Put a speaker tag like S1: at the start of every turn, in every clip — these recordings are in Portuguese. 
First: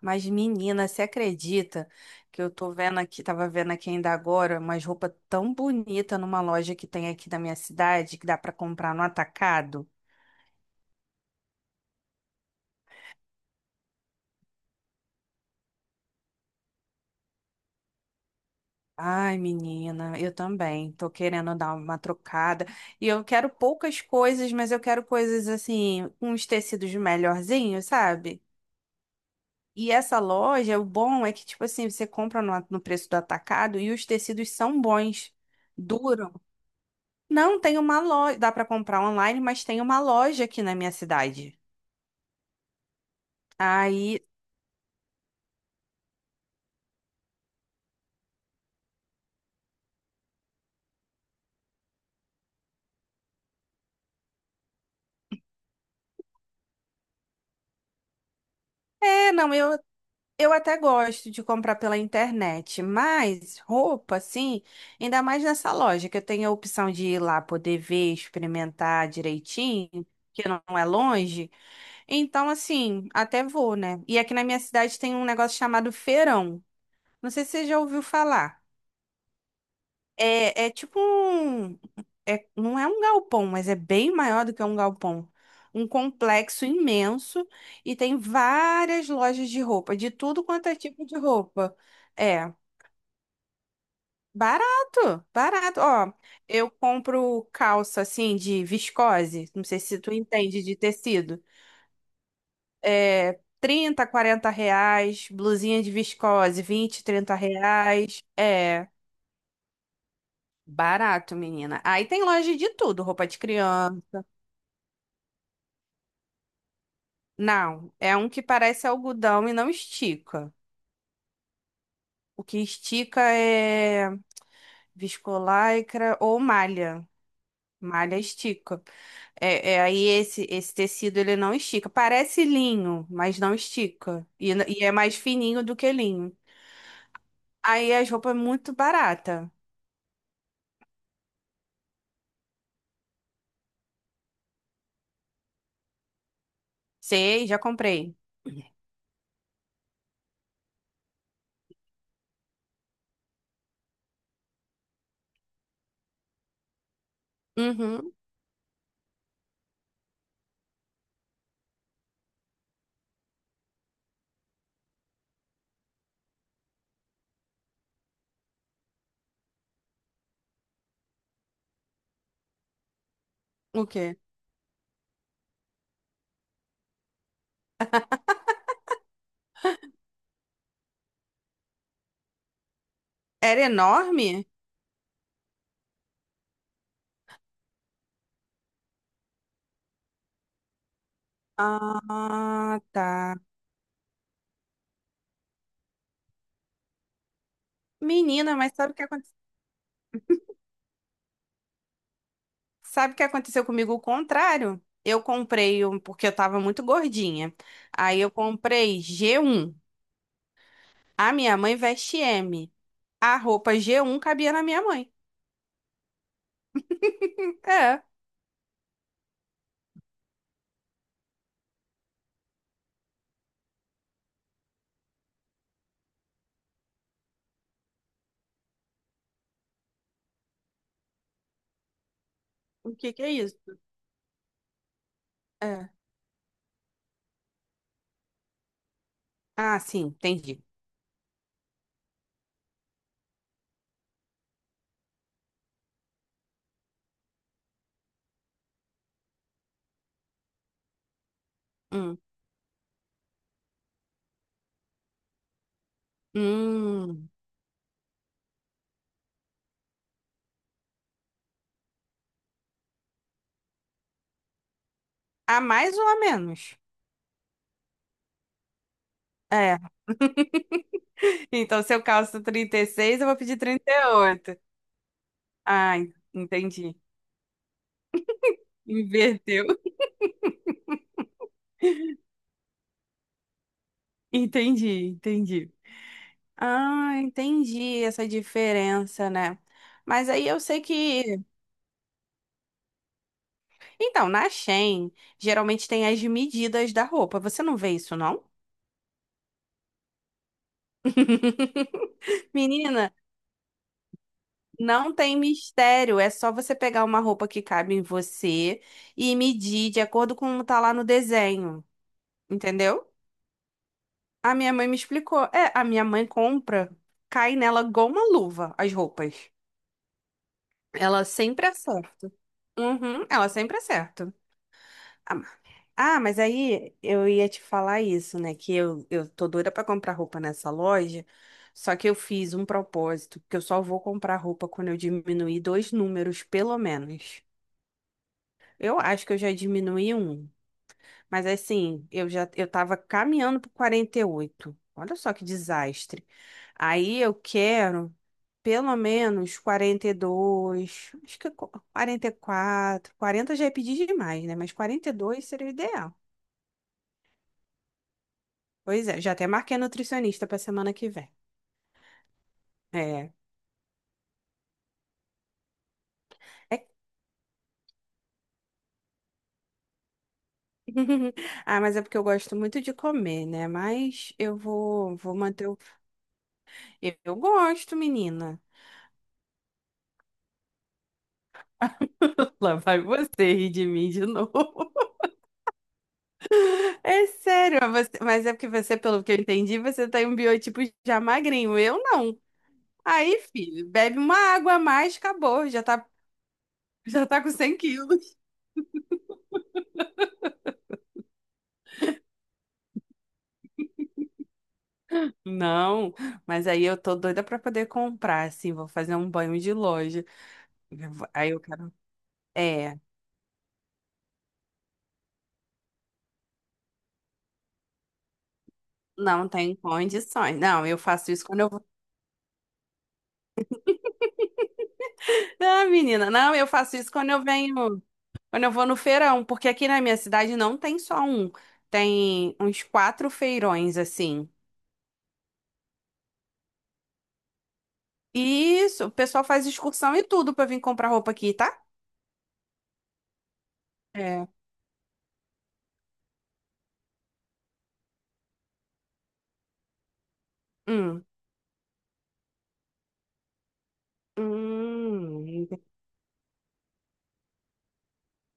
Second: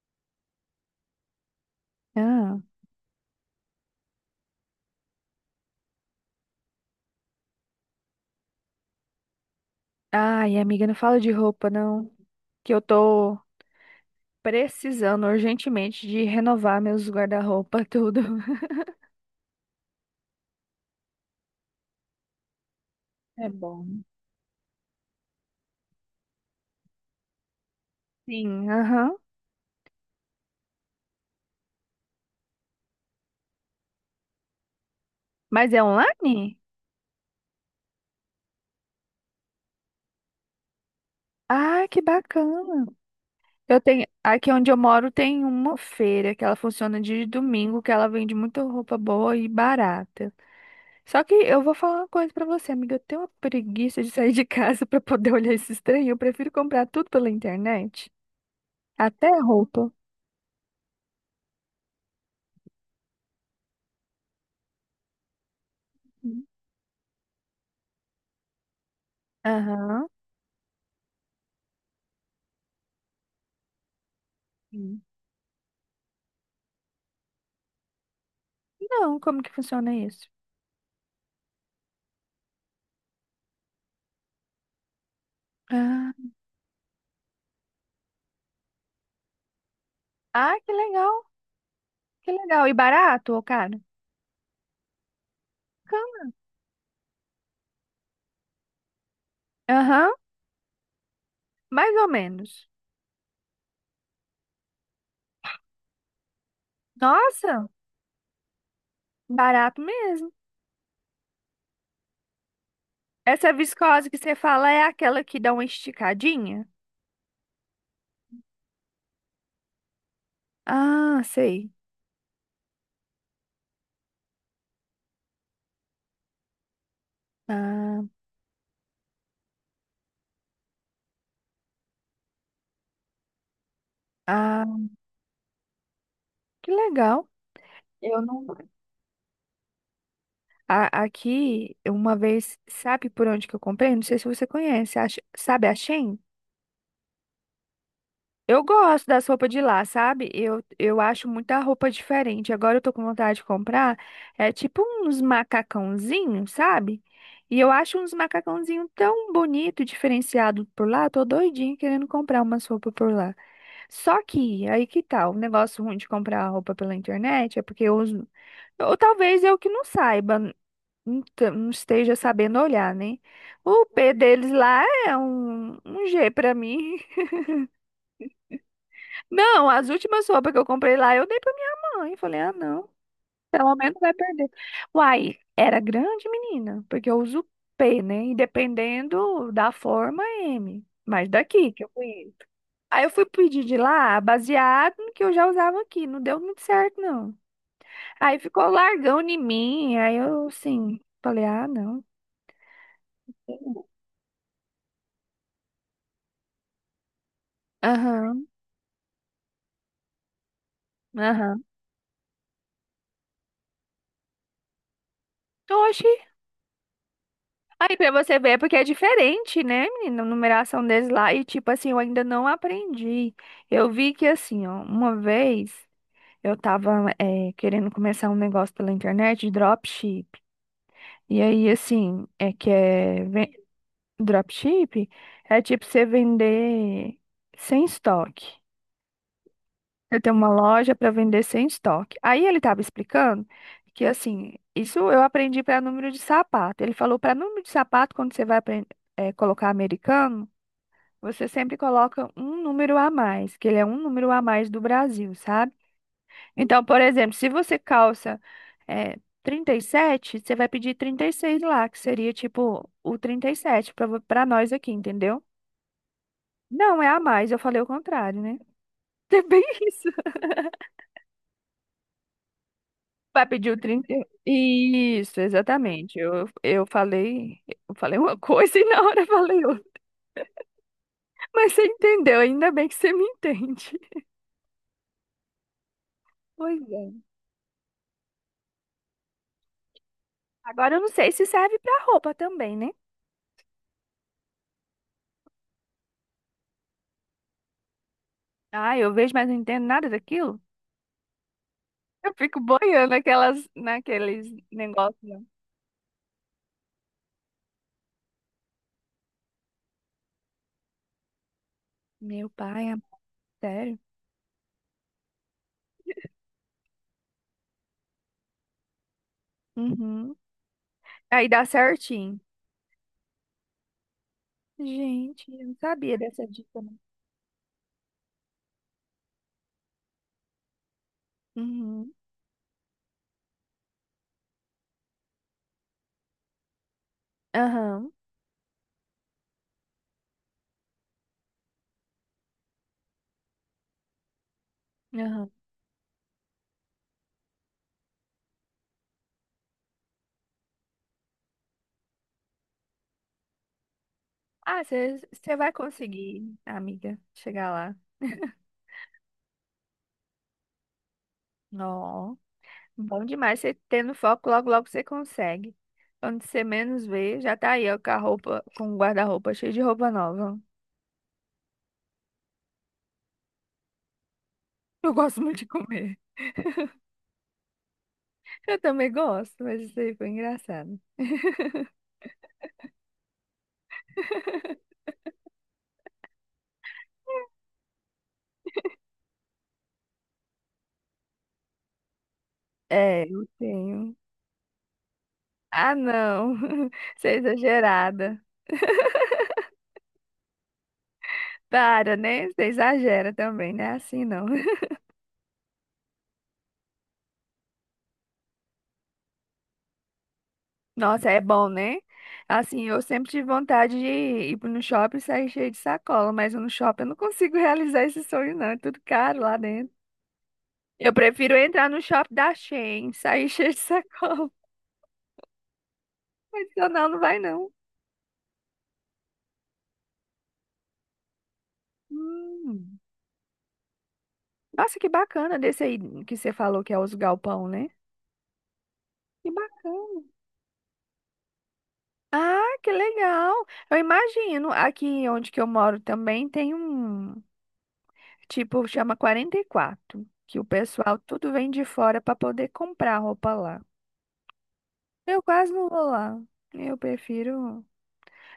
S1: Mas, menina, você acredita que eu
S2: Ah.
S1: tô vendo aqui, tava vendo aqui ainda agora, umas roupas tão bonita numa loja que tem aqui da minha cidade, que dá pra comprar no atacado?
S2: Ai, amiga, não fala de roupa, não. Que eu tô precisando urgentemente de renovar meus guarda-roupa, tudo.
S1: Ai, menina, eu também tô querendo dar uma trocada. E eu
S2: É
S1: quero poucas
S2: bom.
S1: coisas, mas eu quero coisas assim, com uns tecidos melhorzinhos, sabe?
S2: Sim, aham.
S1: E essa loja, o bom é que, tipo assim, você compra no preço do atacado e os tecidos são bons,
S2: Mas é
S1: duram.
S2: online?
S1: Não, tem uma loja. Dá pra comprar online, mas tem uma loja aqui na minha cidade.
S2: Ah, que bacana. Eu tenho,
S1: Aí.
S2: aqui onde eu moro tem uma feira que ela funciona de domingo, que ela vende muita roupa boa e barata. Só que eu vou falar uma coisa pra você, amiga, eu tenho uma preguiça de sair de casa pra poder olhar esse trem. Eu prefiro comprar tudo pela internet, até
S1: É, não, eu,
S2: roupa.
S1: eu até gosto de comprar pela internet, mas roupa, assim, ainda mais nessa loja, que eu tenho a opção de ir lá poder ver, experimentar direitinho,
S2: Aham.
S1: que não é longe. Então, assim, até vou, né? E aqui na minha cidade
S2: Hum.
S1: tem um negócio chamado feirão. Não sei se você já ouviu falar.
S2: Não, como que funciona isso?
S1: É tipo um. É, não é um galpão, mas é bem maior do que um galpão. Um
S2: Ah,
S1: complexo imenso e tem várias lojas de roupa, de tudo
S2: Ah,
S1: quanto
S2: que
S1: é tipo
S2: legal,
S1: de roupa.
S2: que
S1: É,
S2: legal. E barato, ô cara?
S1: barato, barato. Ó,
S2: Cama.
S1: eu compro calça assim de viscose, não sei se
S2: Aham,
S1: tu entende de tecido.
S2: mais ou menos.
S1: É, R$ 30, R$ 40. Blusinha de viscose, vinte, trinta
S2: Nossa,
S1: reais. É,
S2: barato mesmo.
S1: barato, menina. Aí tem loja de tudo, roupa de
S2: Essa viscose que
S1: criança.
S2: você fala é aquela que dá uma esticadinha?
S1: Não, é um que parece algodão e não estica.
S2: Ah, sei.
S1: O que estica é viscolaicra ou malha.
S2: Ah,
S1: Malha estica. É, aí esse tecido ele não estica. Parece linho, mas não estica. E,
S2: ah,
S1: e é mais fininho do que linho.
S2: que legal.
S1: Aí as
S2: Eu
S1: roupas é
S2: não.
S1: muito barata.
S2: Aqui, uma vez, sabe por onde que eu comprei? Não sei se você conhece. Sabe a Shein?
S1: Sei, já comprei.
S2: Eu gosto das roupas de lá, sabe? Eu acho muita roupa diferente. Agora eu tô com vontade de comprar. É tipo uns macacãozinhos, sabe? E eu acho uns
S1: Uhum.
S2: macacãozinhos tão bonito, diferenciado por lá. Tô doidinha querendo comprar umas roupas por lá. Só que, aí que tal? O negócio ruim de comprar roupa pela internet é porque eu uso. Ou talvez eu que não saiba, não esteja sabendo olhar, né? O
S1: O
S2: pé
S1: quê?
S2: deles lá é um G pra mim. Não, as últimas roupas que eu comprei lá, eu dei pra minha mãe. Falei, ah, não,
S1: Era
S2: pelo menos vai
S1: enorme?
S2: perder. Uai, era grande, menina, porque eu uso P, né? E dependendo da forma, M. Mas daqui que eu conheço.
S1: Ah,
S2: Aí eu fui
S1: tá.
S2: pedir de lá, baseado no que eu já usava aqui. Não deu muito certo, não. Aí
S1: Menina,
S2: ficou
S1: mas sabe o que
S2: largão
S1: aconteceu?
S2: em mim. Aí eu, assim, falei, ah, não.
S1: Sabe o que aconteceu comigo? O contrário. Eu comprei, porque eu tava muito gordinha. Aí eu
S2: Aham,
S1: comprei G1. A minha
S2: aham.
S1: mãe veste M. A roupa G1 cabia na minha mãe.
S2: Oxi. Aí
S1: É.
S2: pra você ver, é porque é diferente, né, menina? A numeração deles lá. E tipo assim, eu ainda não aprendi. Eu vi que assim, ó, uma vez eu tava é, querendo começar um negócio pela internet de dropship. E aí, assim,
S1: O que que é isso?
S2: dropship é tipo
S1: É.
S2: você vender sem estoque.
S1: Ah, sim,
S2: Eu tenho uma
S1: entendi.
S2: loja para vender sem estoque. Aí ele estava explicando que assim, isso eu aprendi para número de sapato. Ele falou para número de sapato quando você vai aprender colocar americano. Você sempre
S1: Hum.
S2: coloca um número a mais, que ele é um número a mais do Brasil, sabe? Então, por
S1: Hum.
S2: exemplo, se você calça é, 37, você vai pedir 36 lá, que seria tipo o 37 para nós aqui, entendeu?
S1: A mais ou a menos?
S2: Não, é a mais, eu falei o contrário, né? É bem
S1: É.
S2: isso.
S1: Então, se eu calço 36, eu vou
S2: Vai
S1: pedir
S2: pedir o
S1: trinta
S2: 30.
S1: e oito.
S2: Isso,
S1: Ah,
S2: exatamente. Eu
S1: entendi.
S2: falei, eu falei uma coisa e na hora eu falei
S1: Inverteu.
S2: outra. Mas você entendeu, ainda bem que você me entende.
S1: Entendi, entendi.
S2: Pois
S1: Ah,
S2: é.
S1: entendi essa diferença, né? Mas aí eu sei
S2: Agora eu não sei
S1: que.
S2: se serve para roupa também, né?
S1: Então, na Shein, geralmente tem as medidas da roupa. Você não vê isso, não?
S2: Ah, eu vejo, mas não entendo nada daquilo. Eu fico boiando
S1: Menina,
S2: naquelas, naqueles
S1: não
S2: negócios,
S1: tem
S2: né?
S1: mistério. É só você pegar uma roupa que cabe em você e medir de acordo com como tá lá no desenho.
S2: Meu pai, é
S1: Entendeu?
S2: sério?
S1: A minha mãe me explicou. É, a minha mãe compra, cai nela igual uma luva as roupas.
S2: Uhum.
S1: Ela
S2: Aí dá
S1: sempre acerta.
S2: certinho.
S1: Uhum, ela sempre acerta.
S2: Gente, eu não sabia
S1: Ah, mas
S2: dessa dica,
S1: aí
S2: não.
S1: eu ia te falar isso, né? Que eu tô doida pra comprar roupa nessa loja, só que
S2: Uhum.
S1: eu fiz um propósito, que eu só vou comprar roupa quando eu diminuir dois números, pelo menos.
S2: Aham,
S1: Eu acho que eu já diminuí um, mas assim, eu tava caminhando pro 48. Olha só que
S2: aham.
S1: desastre. Aí eu quero pelo menos 42, acho que 44, 40 já é pedir demais, né? Mas
S2: Ah,
S1: 42
S2: você
S1: seria o
S2: vai
S1: ideal.
S2: conseguir, amiga, chegar lá.
S1: Pois é, já até marquei nutricionista pra semana que vem.
S2: Ó, bom
S1: É.
S2: demais. Você tendo foco, logo, logo você consegue. Quando você
S1: É-
S2: menos vê, já tá aí, ó, com a roupa, com o guarda-roupa cheio de roupa nova.
S1: Ah, mas é porque eu gosto muito de comer, né? Mas eu
S2: Eu
S1: vou, vou
S2: gosto muito de
S1: manter o.
S2: comer.
S1: Eu gosto, menina.
S2: Eu também gosto, mas isso aí foi engraçado.
S1: Lá vai você rir de mim de novo. É sério, mas você- mas é porque você, pelo que eu entendi, você tem um biotipo já magrinho. Eu não.
S2: É,
S1: Aí,
S2: eu
S1: filho,
S2: tenho.
S1: bebe uma água a mais, acabou. Já
S2: Ah,
S1: tá,
S2: não.
S1: já
S2: Você é
S1: tá com 100 kg.
S2: exagerada. Para, né? Você exagera também, né? Assim não.
S1: Não, mas aí eu tô doida pra poder comprar, assim, vou fazer um banho de loja. Eu vou-
S2: Nossa, é
S1: Aí eu
S2: bom,
S1: quero.
S2: né? Assim,
S1: É,
S2: eu sempre tive vontade de ir pro- no shopping e sair cheio de sacola, mas no shopping eu não consigo realizar esse sonho, não. É tudo caro
S1: não
S2: lá
S1: tem
S2: dentro.
S1: condições. Não, eu
S2: Eu
S1: faço isso
S2: prefiro
S1: quando eu vou.
S2: entrar no shopping da Shein, sair cheio de sacola.
S1: Ah, menina, não, eu faço
S2: Adicional
S1: isso
S2: não
S1: quando
S2: vai,
S1: eu
S2: não.
S1: venho, quando eu vou no feirão, porque aqui na minha cidade não tem só um, tem uns
S2: Hum.
S1: quatro feirões assim.
S2: Nossa, que bacana desse aí que você falou que é os galpão, né?
S1: E isso, o pessoal
S2: Que
S1: faz excursão e
S2: bacana.
S1: tudo pra vir comprar roupa aqui, tá?
S2: Ah, que legal! Eu
S1: É.
S2: imagino, aqui onde que eu moro também tem um, tipo, chama 44, que o pessoal
S1: Hum.
S2: tudo vem de fora para poder comprar roupa lá. Eu
S1: Hum.
S2: quase não vou lá. Eu prefiro.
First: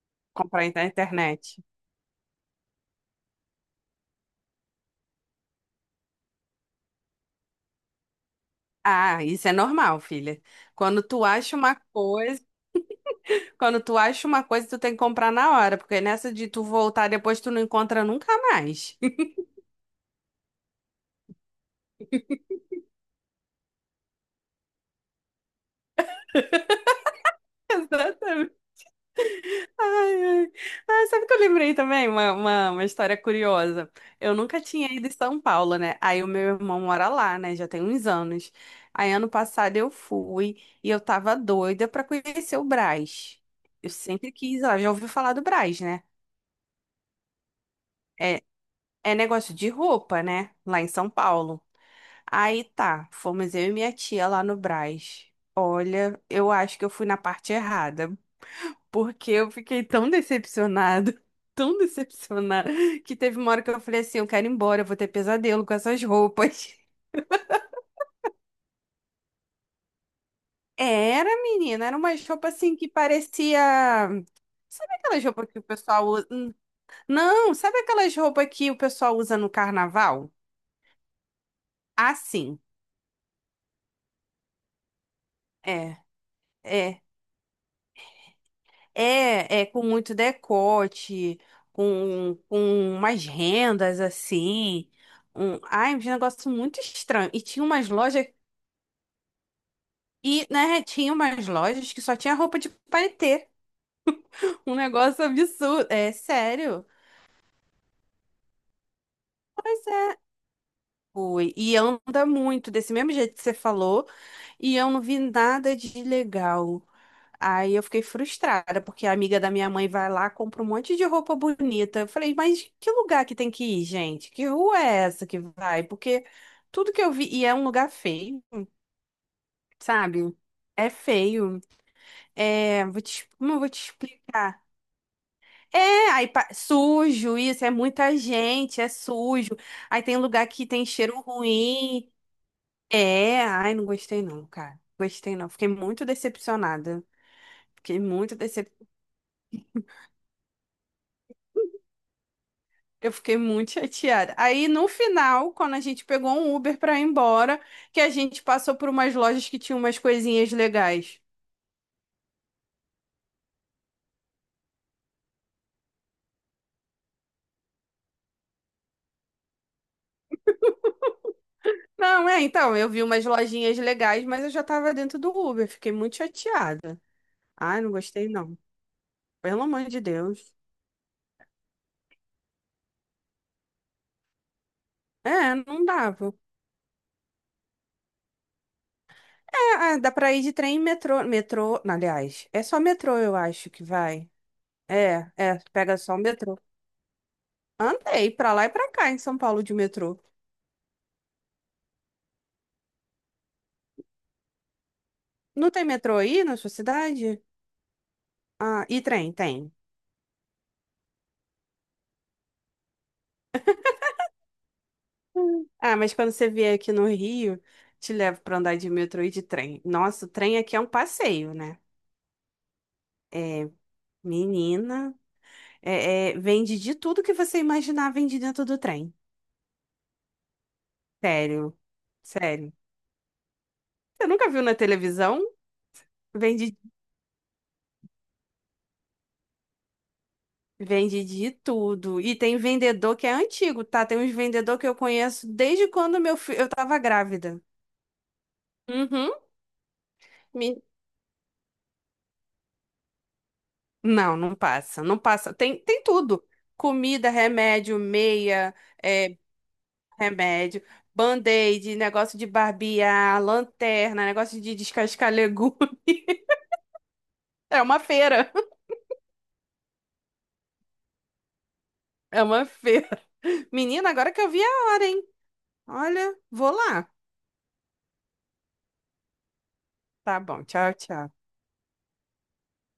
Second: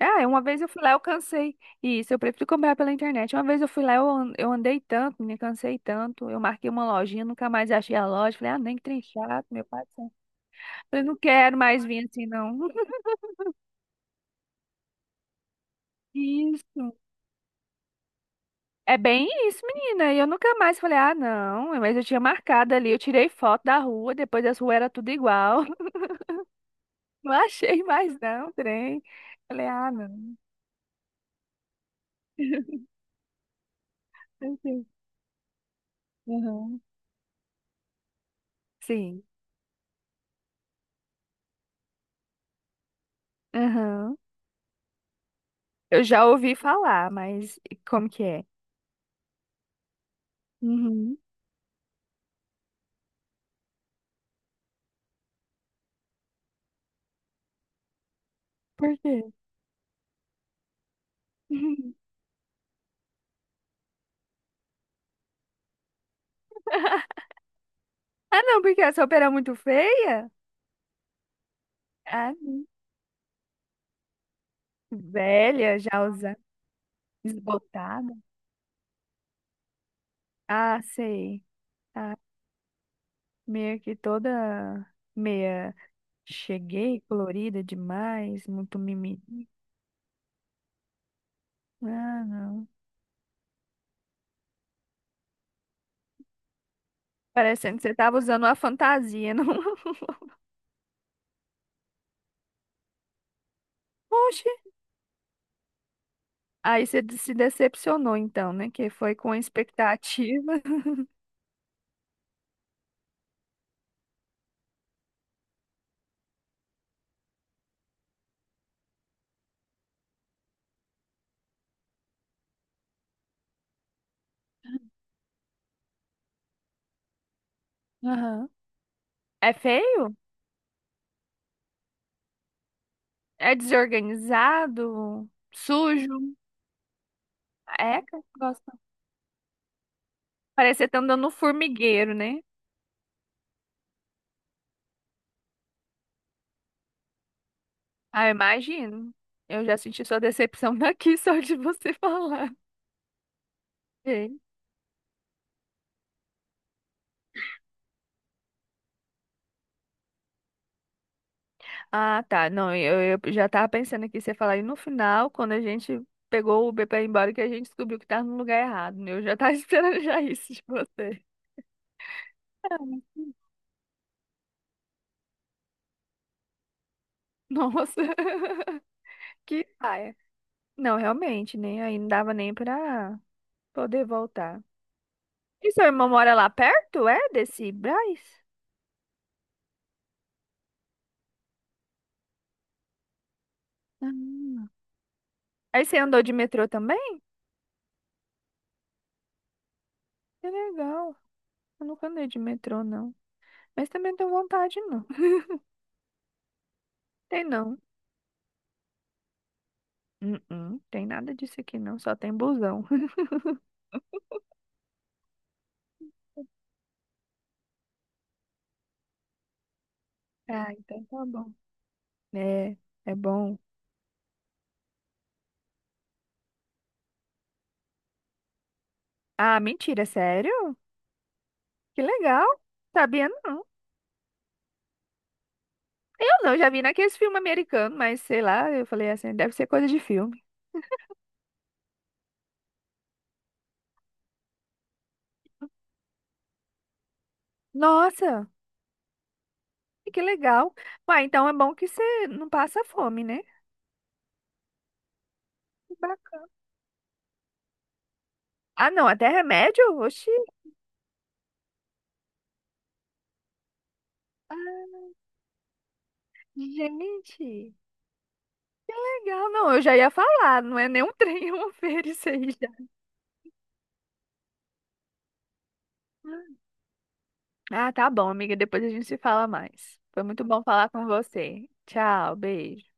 S2: Ah, uma vez eu
S1: Comprar
S2: fui
S1: na
S2: lá, eu
S1: internet.
S2: cansei. Isso, eu prefiro comprar pela internet. Uma vez eu fui lá, eu andei tanto, me cansei tanto. Eu marquei uma lojinha, nunca mais achei a loja. Falei, ah, nem que trem
S1: Ah,
S2: chato,
S1: isso é
S2: meu pai do
S1: normal,
S2: céu.
S1: filha. Quando
S2: Falei, não
S1: tu acha
S2: quero
S1: uma
S2: mais vir assim,
S1: coisa,
S2: não.
S1: quando tu acha uma coisa, tu tem que comprar na hora, porque nessa de tu
S2: Isso.
S1: voltar depois tu não encontra nunca
S2: É
S1: mais.
S2: bem isso, menina. E eu nunca mais falei, ah, não, mas eu tinha marcado ali, eu tirei foto da rua, depois as ruas era tudo igual. Não achei mais, não,
S1: Exatamente.
S2: trem. Falei, ah,
S1: Ai,
S2: não.
S1: ai. Ai, sabe que eu lembrei também? Uma história curiosa. Eu nunca
S2: Tranquilo.
S1: tinha ido em São Paulo, né? Aí o meu irmão
S2: Aham.
S1: mora lá, né? Já tem uns anos. Aí
S2: Sim.
S1: ano passado eu fui e eu tava doida pra conhecer o Brás. Eu
S2: Aham.
S1: sempre quis ir lá, já ouviu falar do Brás,
S2: Eu
S1: né?
S2: já ouvi falar, mas como que
S1: É,
S2: é?
S1: é negócio de roupa, né? Lá em São
S2: Uhum.
S1: Paulo. Aí tá, fomos eu e minha tia lá no Brás. Olha, eu acho que eu fui na parte errada.
S2: Por quê?
S1: Porque eu fiquei tão decepcionada, tão decepcionada, que teve uma hora que eu falei assim, eu quero ir embora, eu vou ter pesadelo com essas roupas.
S2: Ah, não, porque essa opera é muito feia?
S1: Era, menina, era uma
S2: Ah,
S1: roupa
S2: não.
S1: assim que parecia. Sabe aquelas roupas que o
S2: Velha, já
S1: pessoal usa?
S2: usa
S1: Não, sabe
S2: esbotada.
S1: aquelas roupas que o pessoal usa no carnaval?
S2: Ah, sei. Ah,
S1: Assim,
S2: meio que toda meia.
S1: é,
S2: Cheguei
S1: é,
S2: colorida demais, muito mimimi.
S1: é com muito decote,
S2: Ah,
S1: com,
S2: não.
S1: com umas rendas assim. Um... Ai, um negócio muito estranho. E tinha
S2: Parecendo que
S1: umas
S2: você tava
S1: lojas.
S2: usando uma fantasia, não?
S1: E, né, tinha umas lojas que só tinha roupa de paetê.
S2: Oxe.
S1: Um negócio absurdo. É sério?
S2: Se decepcionou, então, né? Que foi com a
S1: Pois é.
S2: expectativa.
S1: Fui. E anda muito, desse mesmo jeito que você falou. E eu não vi nada de legal. Aí eu fiquei frustrada, porque a amiga da minha mãe vai lá, compra um monte de roupa bonita. Eu falei, mas que lugar que tem que ir, gente? Que rua é essa que vai? Porque tudo que eu vi, e é um lugar feio,
S2: Aham. É feio?
S1: sabe? É feio. É, vou te, como
S2: É
S1: eu vou te explicar?
S2: desorganizado?
S1: É, aí
S2: Sujo?
S1: sujo isso, é
S2: É,
S1: muita
S2: cara, gosta.
S1: gente, é sujo. Aí tem lugar que
S2: Parece que
S1: tem
S2: você tá
S1: cheiro
S2: andando no
S1: ruim.
S2: formigueiro, né?
S1: É, ai, não gostei não, cara. Gostei não. Fiquei muito decepcionada. Fiquei
S2: Ah, eu
S1: muito decep...
S2: imagino. Eu já senti sua decepção daqui, só de você falar.
S1: Eu fiquei muito chateada. Aí no final, quando a gente pegou um Uber pra ir embora, que a gente passou por umas lojas que tinham umas coisinhas legais.
S2: Ah, tá. Não, eu já tava pensando aqui, você falar, e no final, quando a gente pegou o Uber pra ir embora, que a gente descobriu que tava no lugar errado, né? Eu já tava esperando já isso de você.
S1: Não, é, então,
S2: Ah,
S1: eu vi umas lojinhas legais, mas eu já tava dentro do Uber. Fiquei muito chateada. Ai, não
S2: nossa,
S1: gostei não. Pelo
S2: que
S1: amor de
S2: paia.
S1: Deus.
S2: Não, realmente, né? Aí não dava nem pra poder voltar.
S1: É,
S2: E
S1: não
S2: seu irmão
S1: dava.
S2: mora lá perto, é? Desse Brás?
S1: Ah, dá pra ir de trem e metrô. Metrô, não, aliás, é só metrô, eu acho que vai.
S2: Ah.
S1: É,
S2: Aí você
S1: pega só o
S2: andou de
S1: metrô.
S2: metrô também?
S1: Andei pra lá e pra cá em São Paulo de metrô.
S2: Que legal. Eu nunca andei de metrô, não. Mas também não tenho vontade, não.
S1: Não tem metrô aí na sua cidade?
S2: Tem não.
S1: Ah, e trem, tem.
S2: Hum. Tem nada disso aqui, não. Só tem busão.
S1: Hum. Ah, mas quando você vier aqui no Rio, te levo pra andar de metrô e de trem. Nossa, o trem
S2: Ah,
S1: aqui é um
S2: então tá bom.
S1: passeio, né?
S2: É, é bom.
S1: Menina, é, vende de tudo que você imaginar, vende dentro do trem.
S2: Ah, mentira, sério?
S1: Sério,
S2: Que legal.
S1: sério.
S2: Sabia não.
S1: Você nunca viu na televisão?
S2: Eu não, já
S1: Vende
S2: vi naqueles filmes americanos, mas sei lá, eu falei assim, deve ser coisa de filme.
S1: Vende de tudo. E tem vendedor que é antigo, tá? Tem uns vendedor que eu conheço desde quando meu filho, eu tava grávida.
S2: Nossa,
S1: Uhum.
S2: que legal.
S1: Me-
S2: Ué, então é bom que você não passa fome, né?
S1: Não, não passa, não passa. Tem
S2: Ba-
S1: tudo. Comida, remédio, meia,
S2: Ah, não, até
S1: é,
S2: remédio? Oxi.
S1: remédio, band-aid, negócio de barbear, lanterna, negócio de
S2: Ah,
S1: descascar legume.
S2: gente,
S1: É uma feira.
S2: legal. Não, eu já ia falar, não é nem um trem, é uma feira isso
S1: É
S2: aí
S1: uma
S2: já.
S1: feira. Menina, agora que eu vi a hora, hein? Olha, vou lá.
S2: Ah, tá bom, amiga, depois a gente se fala mais. Foi
S1: Tá
S2: muito bom
S1: bom,
S2: falar
S1: tchau,
S2: com
S1: tchau.
S2: você. Tchau, beijo.